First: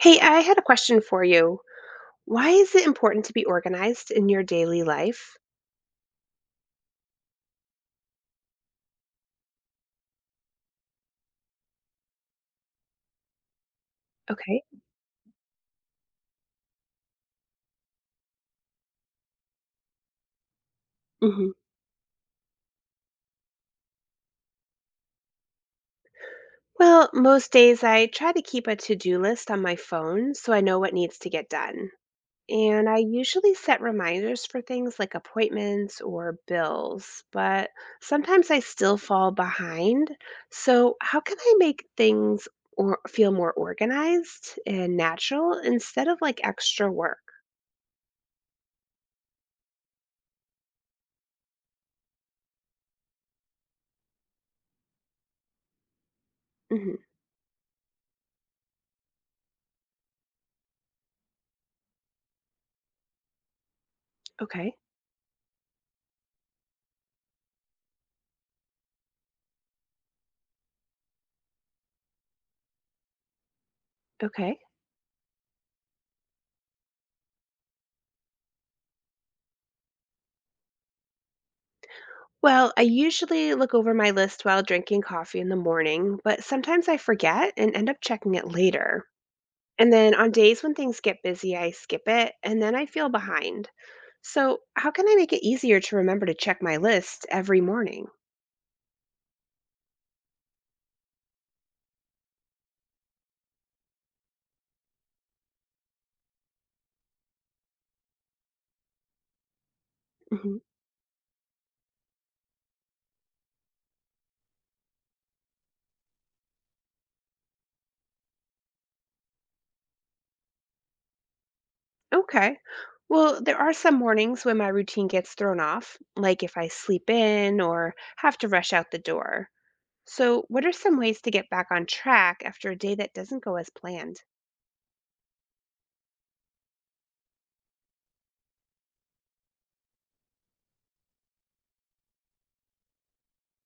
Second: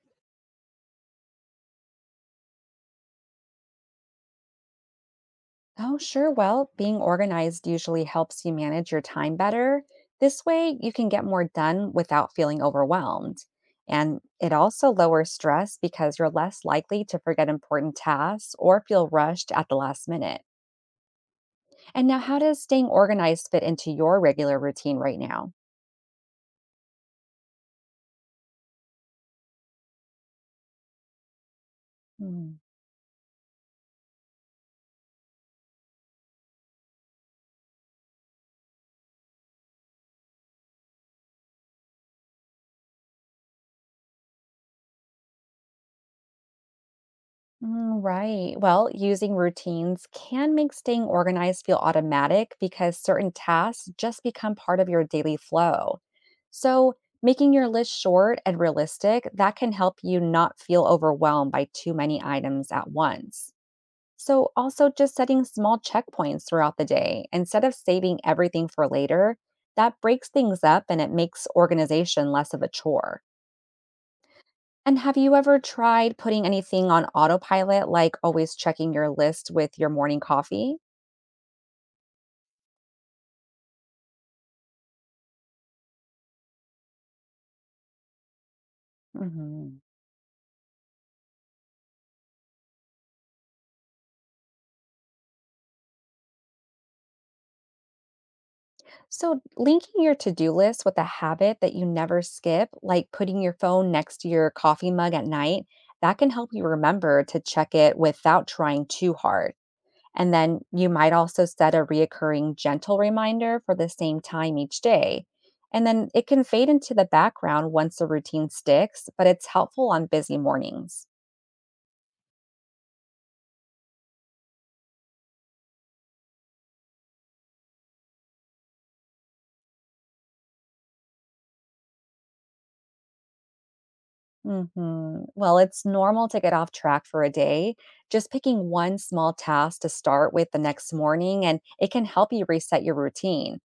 Hey, I had a question for you. Why is it important to be organized in your daily life? Oh, sure. Well, being organized usually helps you manage your time better. This way, you can get more done without feeling overwhelmed. And it Okay. also lowers stress because you're less likely to forget important tasks or feel rushed at the last minute. Hmm. And now, how does staying organized fit into your regular routine right now? Well, most days I try to keep a to do list on my phone so I know what needs to get done. And I usually set reminders for things like appointments or bills, but sometimes I still fall behind. So, how can I make things or feel more organized and natural instead of like extra work? Mm, right. Well, using routines can make staying organized feel automatic because certain tasks just become part of your daily flow. So, Hmm. making your list short and realistic, that can help you not feel overwhelmed by too many items at once. So, Okay. also just setting small checkpoints throughout the day instead of saving everything for later, that breaks things up and it makes organization less of a chore. Okay. And have you ever tried putting anything on autopilot, like always checking your list with your morning coffee? Well, I usually look over my list while drinking coffee in the morning, but sometimes I forget and end up checking it later. Mhm. And then on days when things get busy, I skip it and then I feel behind. So, how can I make it easier to remember to check my list every morning? So, linking your to do list with a habit that you never skip, like putting your phone next to your coffee mug at night, that can help you remember to check it without trying too hard. And Hmm. then you might also set a reoccurring gentle reminder for the same time each day. And then it can fade into the background once the routine sticks, but it's helpful on busy mornings. Okay. Well, there are some mornings when my routine gets thrown off, like if I sleep in or have to rush out the door. So, what are some ways to get back on track after a day that doesn't go as planned? Mhm. Well, it's normal to get off track for a day. Just picking one small task to start with the next morning, and it can help you reset your routine.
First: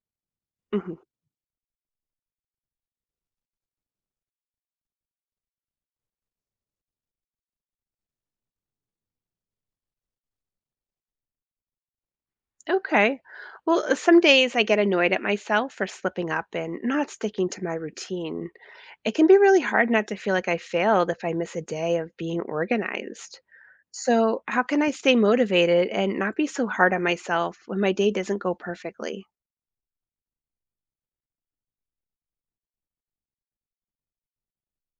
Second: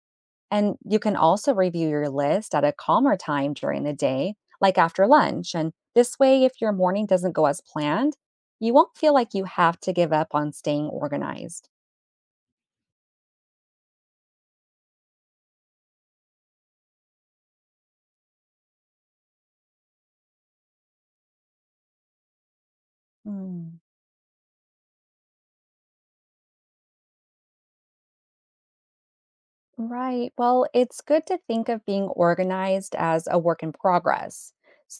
And Mhm. you can also review your list at a calmer time during the day, like after lunch. And this way, if your morning doesn't go as planned, you won't feel like you have to give up on staying organized. Okay. Well, some days I get annoyed at myself for slipping up and not sticking to my routine. It can be really hard not to feel like I failed if I miss a day of being organized. Mm. So, how can I stay motivated and not be so hard on myself when my day doesn't go perfectly? Right. Well, it's good to think of being organized as a work in progress.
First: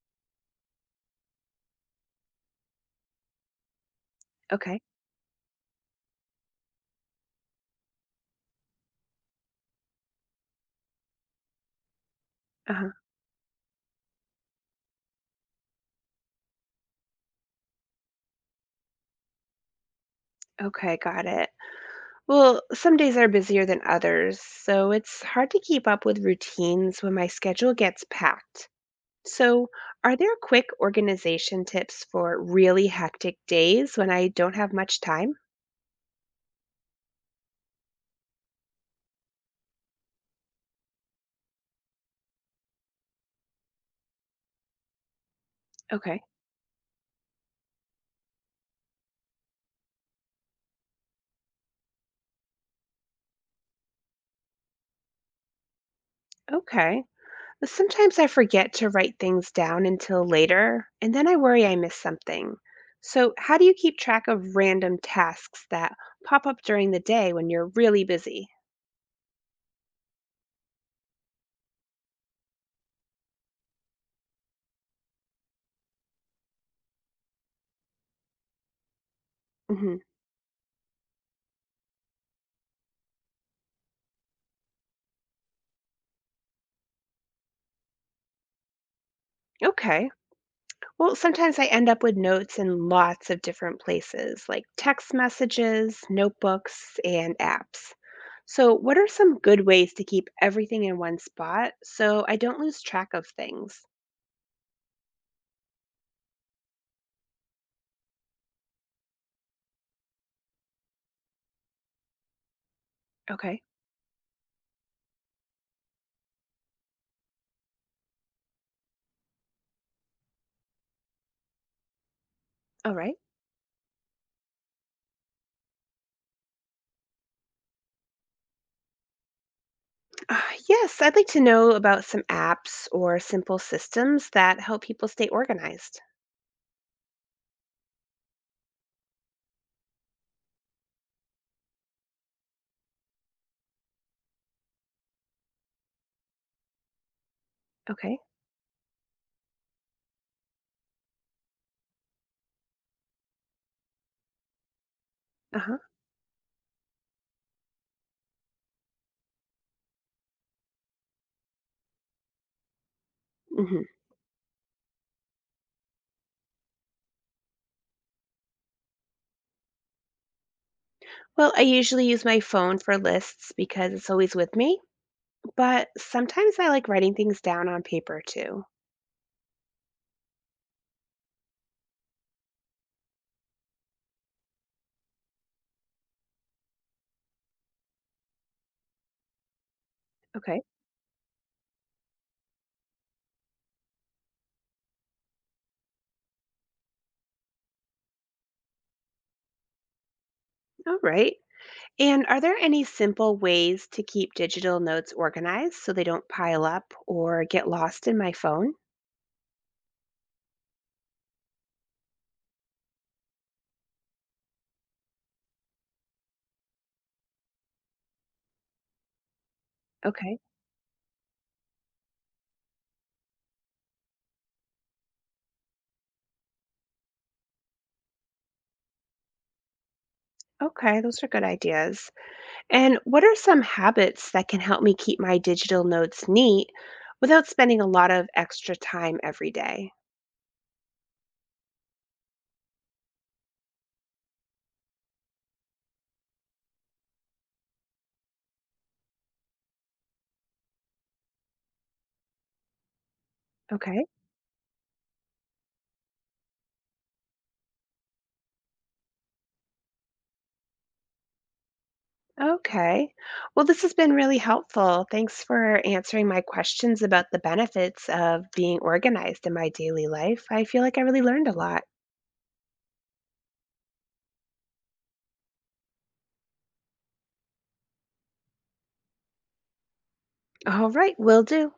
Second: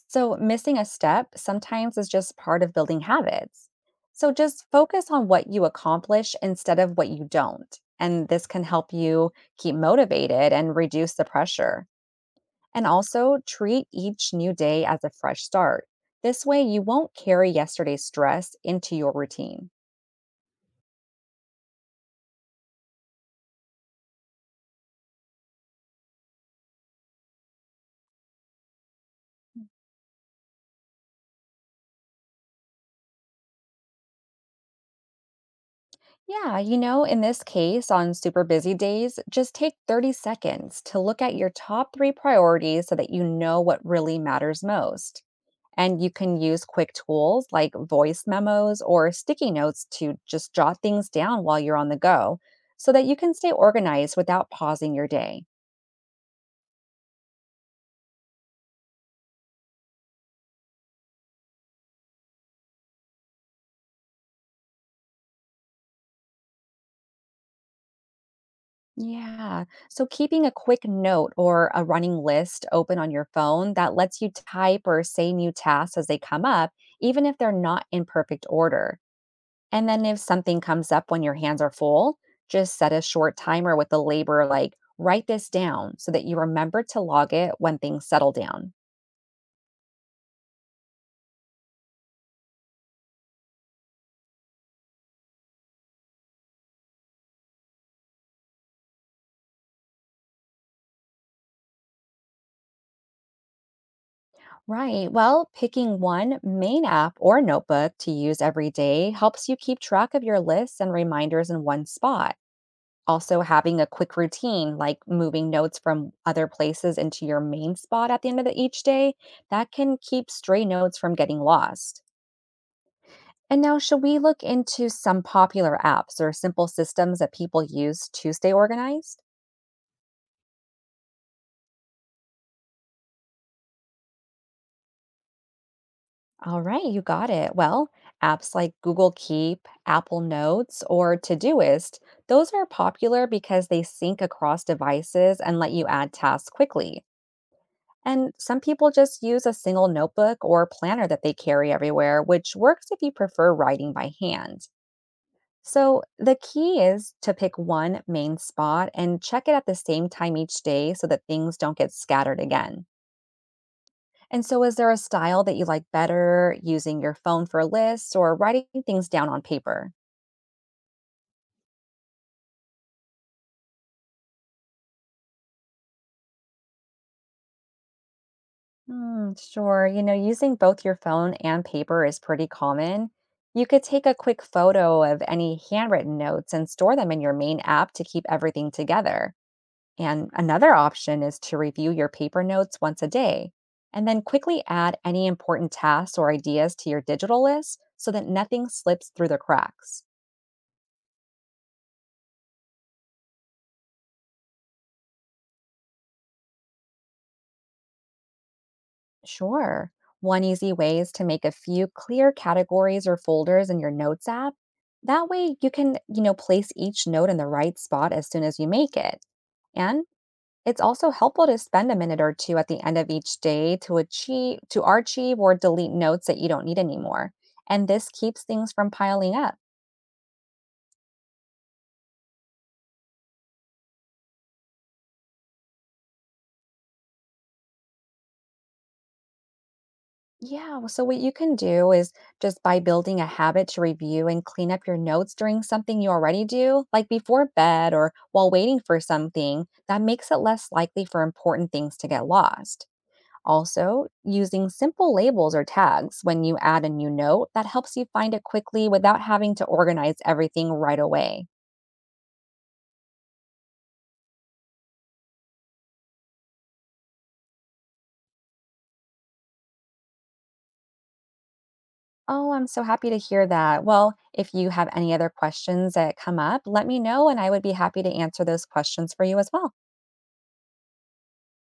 So, missing a step sometimes is just part of building habits. So, just Okay. focus on what you accomplish instead of what you don't. And this can help you keep motivated and reduce the pressure. And Uh-huh. also treat each new day as a fresh start. This way, you won't carry yesterday's stress into your routine. Okay, got it. Well, some days are busier than others, so it's hard to keep up with routines when my schedule gets packed. So, are there quick organization tips for really hectic days when I don't have much time? Yeah, in this case, on super busy days, just take 30 seconds to look at your top three priorities so that you know what really matters most. And you Okay, can use quick tools like voice memos or sticky notes to just jot things down while you're on the go so that you can stay organized without pausing your day. okay. Sometimes I forget to write things down until later, and then I worry I miss something. So, how do you keep track of random tasks that pop up during the day when you're really busy? Yeah. So keeping a quick note or a running list open on your phone that lets you type or say new tasks as they come up, even if they're not in perfect order. And Hmm. then if something comes up when your hands are full, just set a short timer with the labor like write this down so that you remember to log it when things settle down. Okay. Well, sometimes I end up with notes in lots of different places, like text messages, notebooks, and apps. So, what are some good ways to keep everything in one spot so I don't lose track of things? Right. Well, picking one main app or notebook to use every day helps you keep track of your lists and reminders in one spot. Also, Okay. having a quick routine like moving notes from other places into your main spot at the end of each day, that can keep stray notes from getting lost. All right. And now, should we look into some popular apps or simple systems that people use to stay organized? Uh, yes, I'd like to know about some apps or simple systems that help people stay organized. All right, you got it. Well, apps like Google Keep, Apple Notes, or Todoist, those are popular because they sync across devices and let you add tasks quickly. Okay. And some people just use a single notebook or planner that they carry everywhere, which works if you prefer writing by hand. Uh huh. So, the key is to pick one main spot and check it at the same time each day so that things don't get scattered again. Hmm. And so, is there a style that you like better, using your phone for lists or writing things down on paper? Well, I usually use my phone for lists because it's always with me, but sometimes I like writing things down on paper too. Hmm, sure. Using both your phone and paper is pretty common. You could take a quick photo of any handwritten notes and store them in your main app to keep everything together. And Okay. another option is to review your paper notes once a day and then quickly add any important tasks or ideas to your digital list so that nothing slips through the cracks. All right. And are there any simple ways to keep digital notes organized so they don't pile up or get lost in my phone? Sure. One easy way is to make a few clear categories or folders in your notes app. That way you can, place each note in the right spot as soon as you make it. And Okay. it's also helpful to spend a minute or two at the end of each day to achieve to archive or delete notes that you don't need anymore. And this keeps things from piling up. Okay, those are good ideas. And what are some habits that can help me keep my digital notes neat without spending a lot of extra time every day? Yeah, well, so what you can do is just by building a habit to review and clean up your notes during something you already do, like before bed or while waiting for something, that makes it less likely for important things to get lost. Okay. Also, using simple labels or tags when you add a new note that helps you find it quickly without having to organize everything right away. Okay. Well, this has been really helpful. Thanks for answering my questions about the benefits of being organized in my daily life. I feel like I really learned a lot. Oh, I'm so happy to hear that. Well, if you have any other questions that come up, let me know and I would be happy to answer those questions for you as well. All right, will do.